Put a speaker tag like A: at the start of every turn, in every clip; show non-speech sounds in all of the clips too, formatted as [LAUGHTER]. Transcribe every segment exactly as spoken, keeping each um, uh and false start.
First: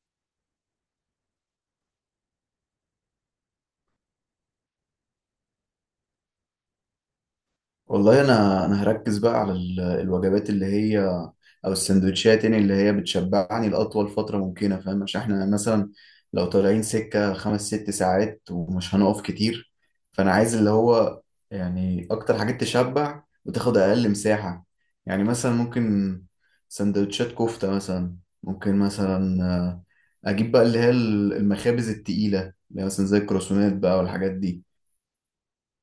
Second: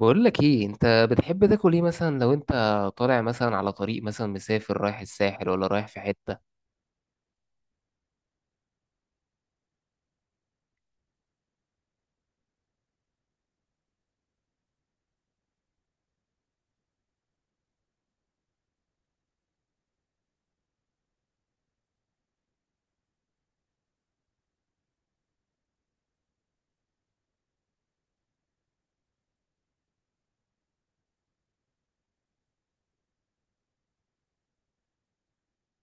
A: بقول لك ايه، انت بتحب تاكل ايه مثلا لو انت طالع مثلا على طريق، مثلا مسافر رايح الساحل ولا رايح في حتة.
B: والله انا انا هركز بقى على ال- الوجبات اللي هي، او السندوتشات، يعني اللي هي بتشبعني لاطول فتره ممكنه. فاهم؟ عشان احنا مثلا لو طالعين سكه خمس ست ساعات ومش هنقف كتير، فانا عايز اللي هو يعني اكتر حاجات تشبع وتاخد اقل مساحه. يعني مثلا ممكن سندوتشات كفته مثلا، ممكن مثلا آه، اجيب بقى اللي هي المخابز التقيله اللي هي مثلا زي الكروسونات بقى والحاجات دي.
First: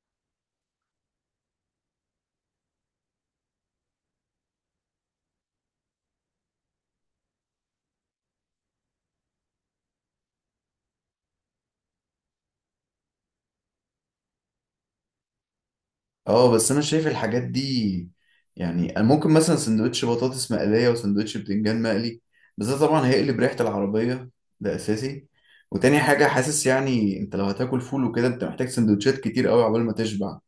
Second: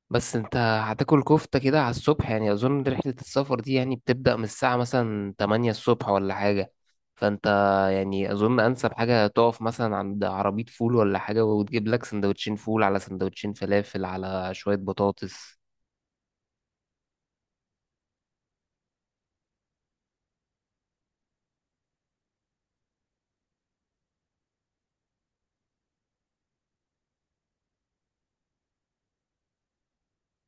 A: بس انت هتاكل كفتة كده على الصبح؟ يعني اظن رحلة السفر دي يعني بتبدأ من الساعة مثلا تمانية الصبح ولا حاجة. فانت يعني اظن انسب حاجة تقف مثلا عند عربية فول ولا حاجة، وتجيب لك سندوتشين فول على سندوتشين فلافل على شوية بطاطس.
B: اه، بس انا شايف الحاجات دي. يعني أنا ممكن مثلا سندوتش بطاطس مقلية وسندوتش بتنجان مقلي، بس ده طبعا هيقلب ريحة العربية. ده اساسي. وتاني حاجة حاسس يعني انت لو هتاكل فول وكده انت محتاج سندوتشات كتير قوي عقبال ما تشبع.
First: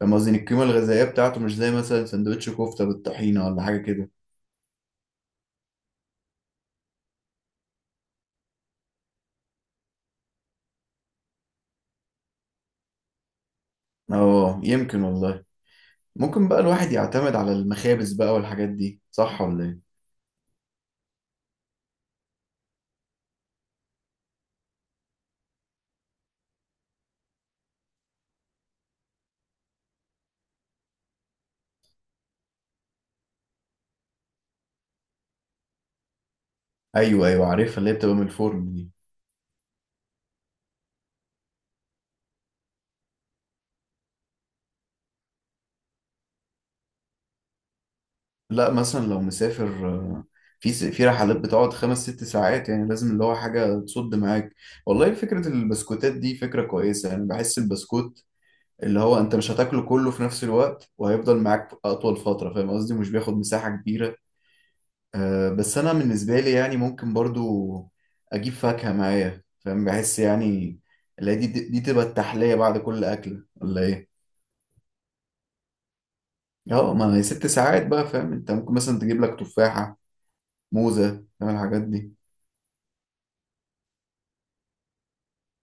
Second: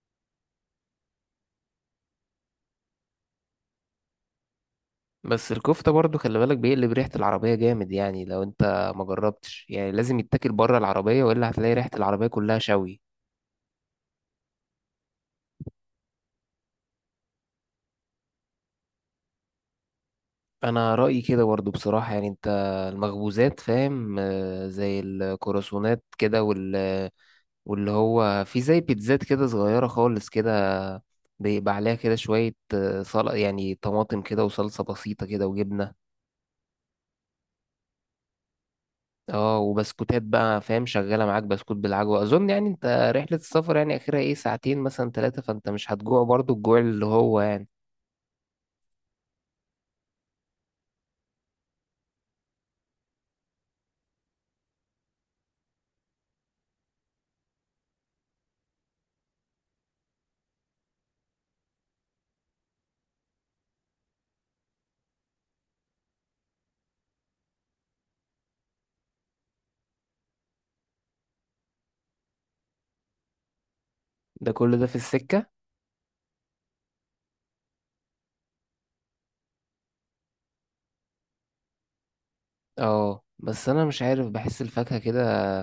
B: فاهم قصدي إن القيمة الغذائية بتاعته مش زي مثلا سندوتش كفتة بالطحينة ولا حاجة كده؟
A: بس الكفتة برضو خلي بالك بيقلب ريحة العربية جامد. يعني لو انت ما جربتش، يعني لازم يتاكل بره العربية، والا هتلاقي ريحة العربية كلها شوي.
B: اه، يمكن والله. ممكن بقى الواحد يعتمد على المخابز بقى والحاجات دي، صح ولا ايه؟
A: انا رأيي كده برضو بصراحة. يعني انت المخبوزات فاهم، آه، زي الكرواسونات كده، وال واللي هو في زي بيتزات كده صغيرة خالص كده، بيبقى عليها كده شوية، آه، صل يعني طماطم كده وصلصة بسيطة كده وجبنة.
B: ايوه ايوه، عارفها اللي هي بتبقى من الفرن دي.
A: اه، وبسكوتات بقى، فاهم؟ شغاله معاك بسكوت بالعجوه. اظن يعني انت رحله السفر يعني اخرها ايه؟ ساعتين مثلا ثلاثه، فانت مش هتجوع برضو، الجوع اللي هو يعني...
B: لا مثلا لو مسافر، آه، في س- في رحلات بتقعد خمس ست ساعات، يعني لازم اللي هو حاجة تصد معاك. والله فكرة البسكوتات دي فكرة كويسة، يعني بحس البسكوت اللي هو انت مش هتاكله كله في نفس الوقت وهيفضل معاك أطول فترة. فاهم قصدي؟ مش بياخد مساحة كبيرة. آه، بس أنا بالنسبة لي يعني ممكن برضو أجيب فاكهة معايا. فاهم، بحس يعني اللي هي دي دي تبقى التحلية بعد كل أكلة، ولا إيه؟
A: ده كل ده في السكه.
B: اه، ما هي ست ساعات بقى. فاهم، انت ممكن مثلا تجيب لك تفاحة، موزة، فاهم الحاجات دي.
A: اه، بس انا مش عارف، بحس الفاكهه كده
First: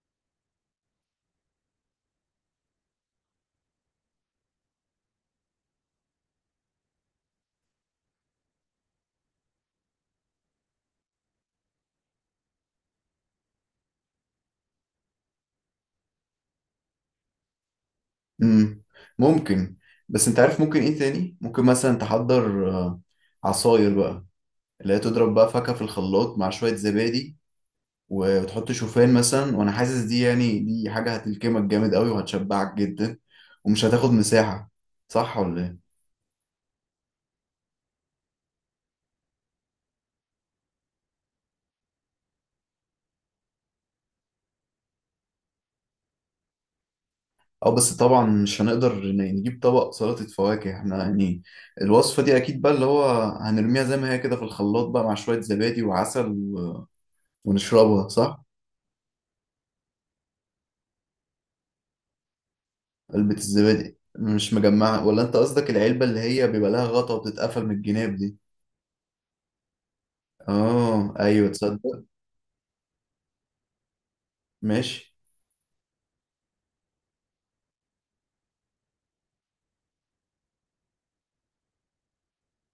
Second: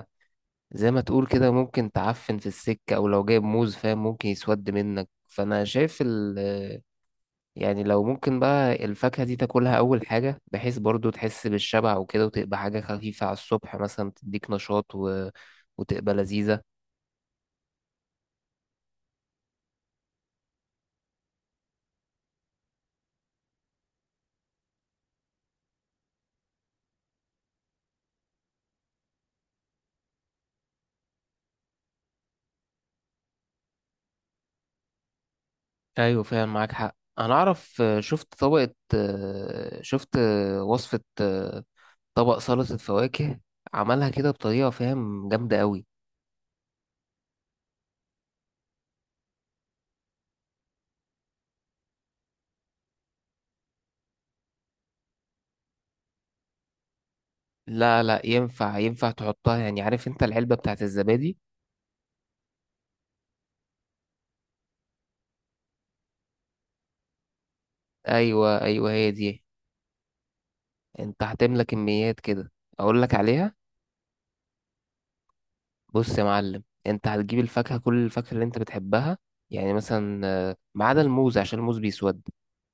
A: زي ما تقول كده ممكن تعفن في السكه، او لو جايب موز فاهم ممكن يسود منك. فانا شايف ال يعني لو ممكن بقى الفاكهه دي تاكلها اول حاجه، بحيث برضو تحس بالشبع وكده، وتبقى حاجه خفيفه على الصبح مثلا تديك نشاط و... وتبقى لذيذه.
B: امم ممكن. بس انت عارف ممكن ايه تاني؟ ممكن مثلا تحضر آه، عصاير بقى اللي هي تضرب بقى فاكهة في الخلاط مع شوية زبادي، وتحط شوفان مثلا. وانا حاسس دي، يعني دي حاجة هتلكمك جامد قوي وهتشبعك جدا ومش هتاخد مساحة. صح ولا ايه؟
A: ايوه فعلا معاك حق. انا اعرف، آه، شفت طبقة آه، شفت آه، وصفة آه، طبق سلطة فواكه، عملها كده بطريقة فاهم جامدة قوي.
B: اه، بس طبعا مش هنقدر ن- نجيب طبق سلطة فواكه احنا يعني. الوصفة دي اكيد بقى اللي هو هنرميها زي ما هي كده في الخلاط بقى مع شوية زبادي وعسل، و...
A: لا
B: ونشربها،
A: لا،
B: صح؟
A: ينفع ينفع تحطها. يعني عارف انت العلبة بتاعت الزبادي؟
B: علبة الزبادي مش مجمعة؟ ولا انت قصدك العلبة اللي هي بيبقى لها غطا وبتتقفل من الجناب دي؟
A: ايوه ايوه، هي دي.
B: اه
A: انت
B: ايوه،
A: هتملى
B: تصدق.
A: كميات كده، اقول لك عليها.
B: ماشي.
A: بص يا معلم، انت هتجيب الفاكهة، كل الفاكهة اللي انت بتحبها. يعني مثلا، آه، ما عدا الموز عشان الموز بيسود.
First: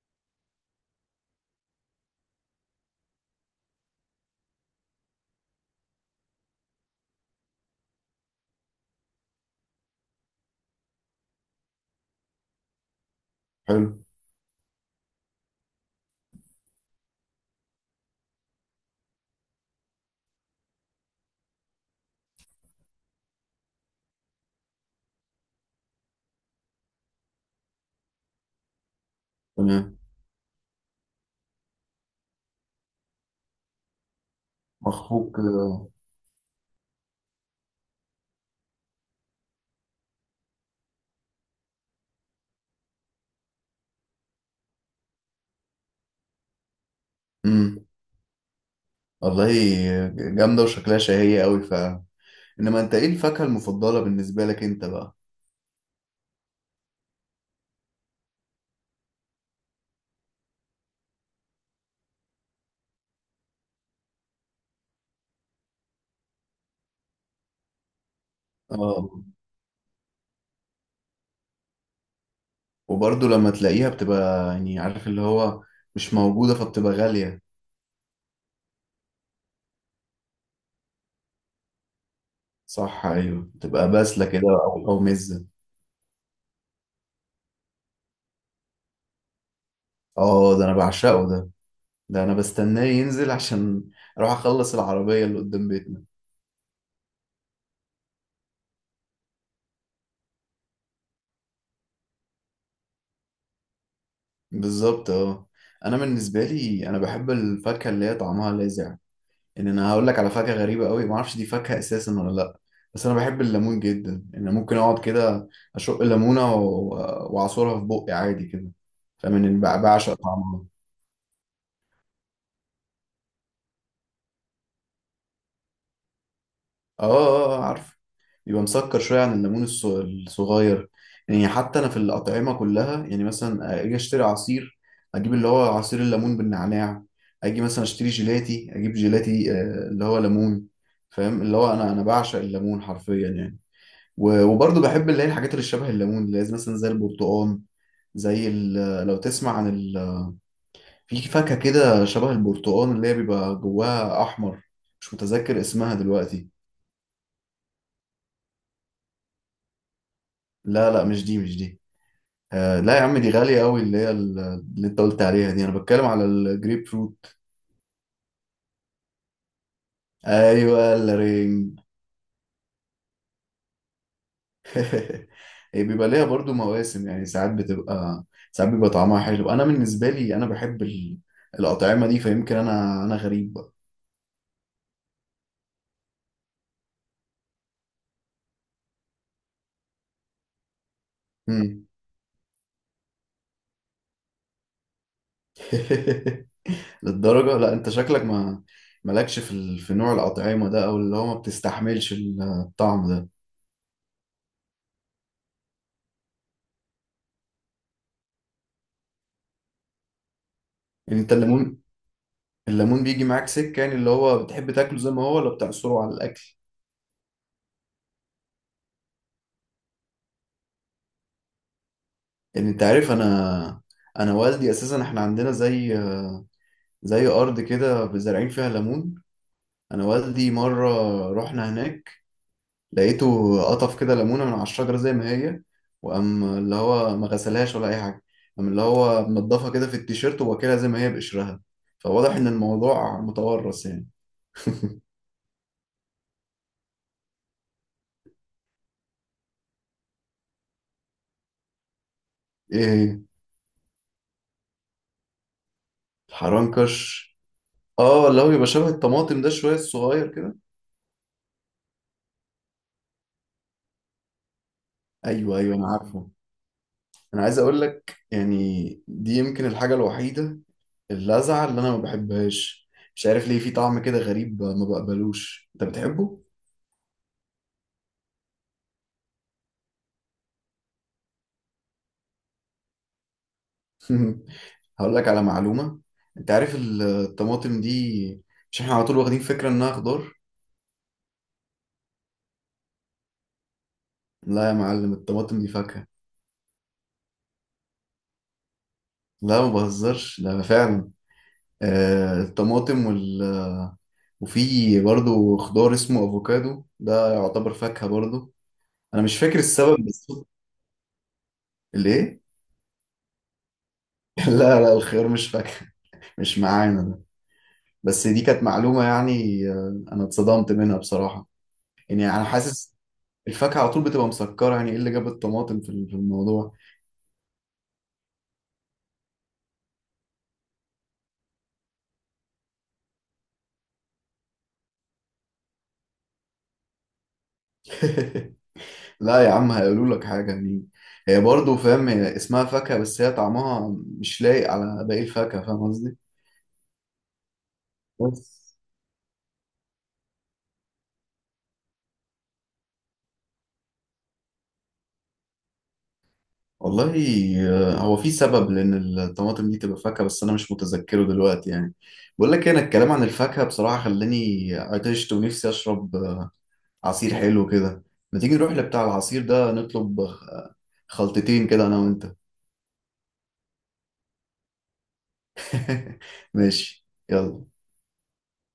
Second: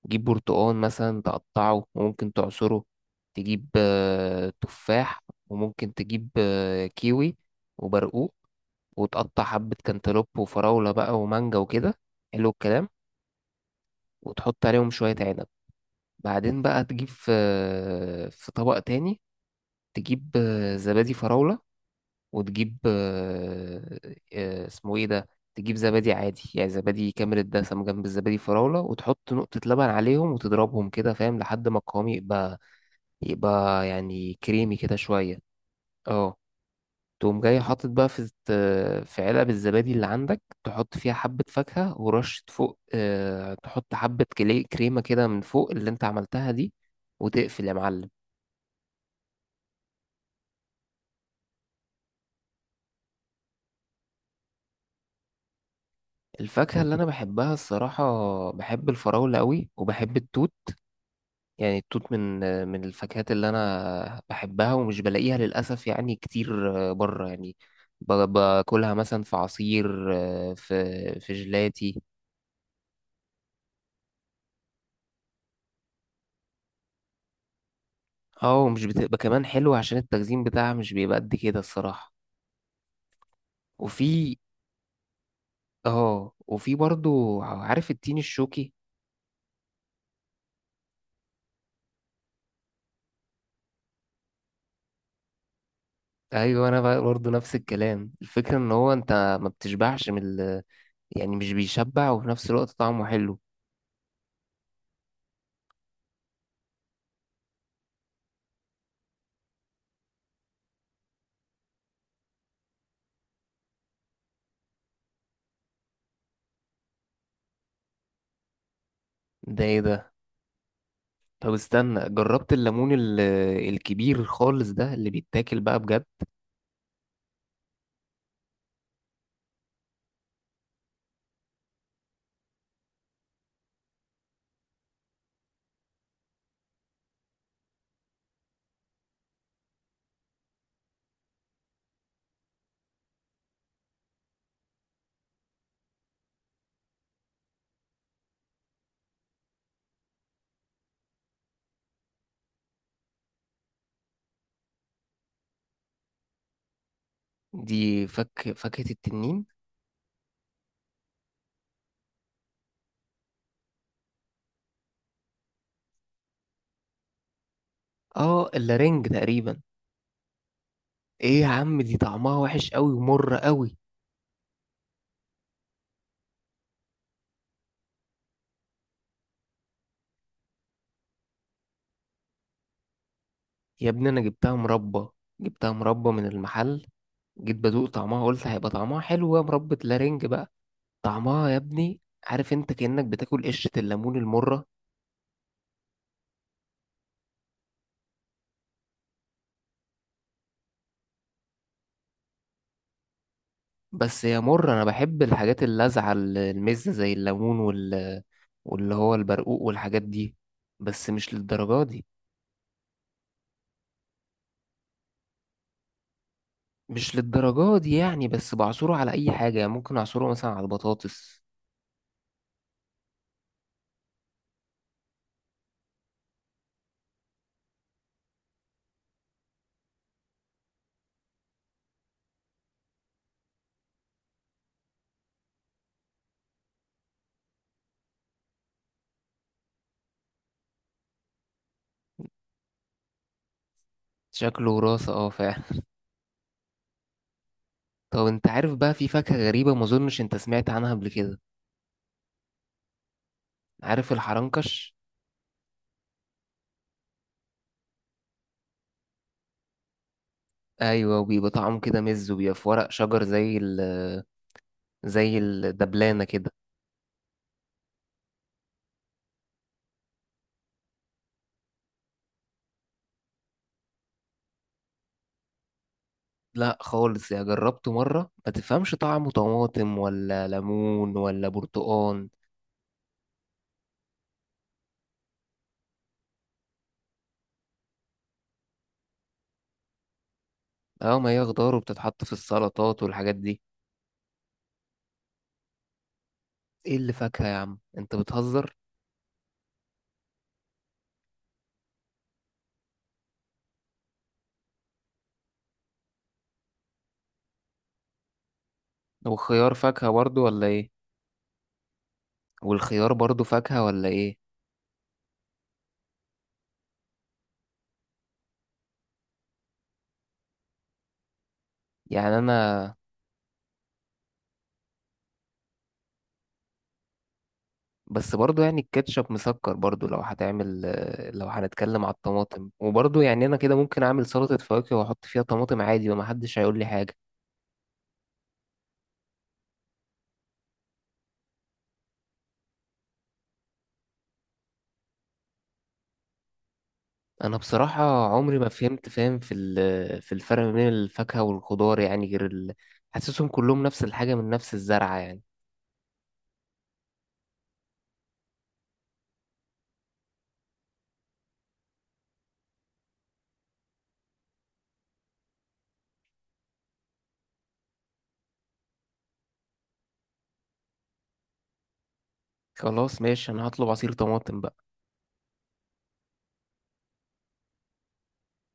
A: تجيب برتقان مثلا، تقطعه وممكن تعصره. تجيب آه، تفاح، وممكن تجيب آه، كيوي وبرقوق، وتقطع حبة كانتالوب وفراولة بقى ومانجا وكده. حلو الكلام.
B: حلو.
A: وتحط عليهم شوية عنب. بعدين بقى تجيب في، آه، في طبق تاني. تجيب آه، زبادي فراولة، وتجيب آه، آه، اسمه ايه ده؟ تجيب زبادي عادي، يعني زبادي كامل الدسم جنب الزبادي فراولة، وتحط نقطة لبن
B: تمام.
A: عليهم وتضربهم كده فاهم، لحد ما القوام يبقى، يبقى يعني كريمي كده شوية.
B: مخفوق.
A: اه. تقوم جاي حاطط بقى في الت- في علب الزبادي اللي عندك، تحط فيها حبة فاكهة ورشة فوق. اه، تحط حبة كلي- كريمة كده من فوق اللي انت عملتها دي، وتقفل يا
B: امم
A: معلم.
B: والله جامدة وشكلها شهية قوي. ف انما انت ايه الفاكهة المفضلة بالنسبة لك انت بقى؟
A: الفاكهة اللي أنا بحبها الصراحة، بحب الفراولة أوي، وبحب التوت. يعني التوت من من الفاكهات اللي انا بحبها، ومش بلاقيها للاسف يعني كتير بره يعني. ب- باكلها
B: اه،
A: مثلا في عصير، في في جيلاتي.
B: وبرضه لما تلاقيها بتبقى يعني عارف اللي هو مش موجودة، فبتبقى غالية.
A: اه، ومش بتبقى كمان حلوة عشان التخزين بتاعها مش بيبقى قد كده الصراحة.
B: صح، ايوه بتبقى باسلة
A: وفي
B: كده، او او مزة.
A: اه وفي برضو، عارف التين الشوكي؟
B: اه، ده انا بعشقه ده. ده انا بستناه ينزل، عشان اروح اخلص العربية اللي قدام بيتنا.
A: ايوه، انا بقى برضو نفس الكلام. الفكرة ان هو انت ما بتشبعش من ال... يعني مش بيشبع، وفي نفس الوقت طعمه حلو.
B: بالظبط، اه. انا بالنسبة لي انا بحب الفاكهة اللي هي طعمها لاذع. ان انا هقول لك على فاكهة غريبة قوي، ما اعرفش دي فاكهة اساسا ولا لا، بس انا بحب الليمون جدا. ان أنا ممكن اقعد كده اشق الليمونة و- واعصرها في بقي عادي كده، فمن
A: ده ايه ده؟
B: بعشق طعمها.
A: طب استنى، جربت الليمون ال- الكبير خالص ده اللي بيتاكل بقى بجد؟
B: اه اه، آه، عارف، بيبقى مسكر شوية عن الليمون الص- الصغير. يعني حتى أنا في الأطعمة كلها يعني مثلا آه، أجي أشتري عصير، أجيب اللي هو عصير الليمون بالنعناع. أجي مثلا أشتري جيلاتي أجيب جيلاتي آه، اللي هو ليمون. فاهم اللي هو أنا أنا بعشق الليمون حرفيا يعني. و- وبرضه بحب اللي هي الحاجات اللي شبه الليمون اللي هي مثلا زي البرتقال، زي ال- لو تسمع عن ال، في فاكهة كده شبه البرتقال اللي هي بيبقى جواها أحمر، مش متذكر اسمها دلوقتي.
A: دي فك فاكهة التنين.
B: لا لا، مش دي مش دي. آه لا يا عم، دي غالية قوي. اللي هي ال- اللي انت قلت عليها دي، انا بتكلم على الجريب فروت.
A: اه، اللارنج تقريبا.
B: ايوه
A: ايه يا
B: الرينج.
A: عم، دي طعمها وحش قوي ومر قوي.
B: [LAUGHS] هي بيبقى ليها برضو مواسم، يعني ساعات بتبقى، ساعات بيبقى طعمها حلو. انا بالنسبة لي انا بحب ال- الأطعمة دي، فيمكن انا انا غريب بقى.
A: يا ابني، انا جبتها مربى. جبتها مربى من المحل. جيت بدوق طعمها، قلت هيبقى طعمها حلو، يا مربى لارنج بقى. طعمها يا
B: مم.
A: ابني... عارف انت، كأنك بتاكل قشرة الليمون المرة.
B: [LAUGHS] للدرجة؟ لا انت شكلك ما مالكش في ال، في نوع الأطعمة ده، او اللي هو ما بتستحملش الطعم ده.
A: بس هي مر. انا بحب الحاجات اللاذعه، ال- المزه زي الليمون، وال واللي هو البرقوق والحاجات دي، بس
B: يعني
A: مش
B: انت الليمون،
A: للدرجه دي.
B: الليمون بيجي معاك سكة، يعني اللي هو بتحب تاكله زي ما هو ولا بتعصره على الأكل؟
A: مش للدرجه دي يعني، بس بعصره على اي حاجه يعني، ممكن اعصره مثلا على البطاطس.
B: يعني انت عارف، انا انا والدي اساسا احنا عندنا زي زي ارض كده زارعين فيها ليمون. انا والدي مره رحنا هناك، لقيته قطف كده ليمونه من على الشجره زي ما هي، وقام اللي هو ما غسلهاش ولا اي حاجه، قام اللي هو منضفها كده في التيشيرت وواكلها زي ما هي بقشرها. فواضح ان الموضوع متورث يعني.
A: شكله
B: [LAUGHS]
A: وراثه، اه فعلا. [LAUGHS] طب انت عارف بقى، في فاكهه غريبه ما اظنش انت سمعت عنها قبل كده.
B: ايه هي؟
A: عارف الحرنكش؟
B: الحرنكش. اه، اللي هو بيبقى شبه الطماطم ده شويه، الصغير كده.
A: ايوه، وبيبقى طعمه كده مز، وبيبقى في ورق شجر زي ال زي
B: ايوه ايوه انا
A: الدبلانه
B: عارفه.
A: كده.
B: انا عايز اقول لك يعني، دي يمكن الحاجه الوحيده اللذعة اللي أنا ما بحبهاش، مش عارف ليه. في طعم كده غريب ما بقبلوش. أنت بتحبه؟
A: لا خالص يا، جربته مرة ما تفهمش طعمه، طماطم ولا ليمون ولا برتقان.
B: [LAUGHS] هقول لك على معلومة. أنت عارف ال- الطماطم دي، مش إحنا على طول واخدين فكرة إنها خضار؟
A: اه، ما هي خضار وبتتحط في السلطات والحاجات دي.
B: لا يا معلم، الطماطم دي فاكهة.
A: ايه اللي فاكهة يا عم، انت بتهزر.
B: لا ما بهزرش، لا فعلا. آه الطماطم وال، وفي برضو خضار اسمه أفوكادو، ده يعتبر فاكهة برضو. أنا مش فاكر
A: والخيار
B: السبب
A: فاكهة برضو
B: بالظبط.
A: ولا ايه؟
B: ليه؟
A: والخيار برضو فاكهة ولا ايه؟
B: [LAUGHS] لا لا، الخيار مش فاكهة. مش معانا. بس دي كانت معلومة يعني، آه، أنا اتصدمت منها بصراحة. يعني
A: يعني
B: أنا حاسس
A: انا...
B: الفاكهة على طول بتبقى مسكرة، يعني إيه اللي جاب الطماطم في ال- في الموضوع؟
A: بس برضو يعني الكاتشب مسكر برضو. لو هتعمل لو هنتكلم على الطماطم، وبرضو يعني انا كده ممكن اعمل سلطة فواكه واحط فيها طماطم عادي ومحدش هيقول لي حاجة.
B: [LAUGHS] لا يا عم هيقولوا لك حاجة يعني. هي برضه فاهم، هي اسمها فاكهة بس هي طعمها مش لايق على باقي الفاكهة. فاهم قصدي؟
A: انا بصراحه عمري ما
B: بس
A: فهمت، فاهم، في ال- في الفرق ما بين الفاكهه والخضار يعني، غير ال... حاسسهم كلهم نفس الحاجه من نفس الزرعه يعني.
B: والله آه، هو في سبب لأن الطماطم دي تبقى فاكهة، بس أنا مش متذكره دلوقتي يعني. بقول لك إيه، أنا الكلام عن الفاكهة بصراحة خلاني آه، عطشت ونفسي أشرب عصير حلو كده. ما تيجي نروح لبتاع العصير ده نطلب آه، خلطتين كده انا وانت؟
A: خلاص ماشي، انا هطلب عصير طماطم بقى.
B: [LAUGHS] ماشي يلا.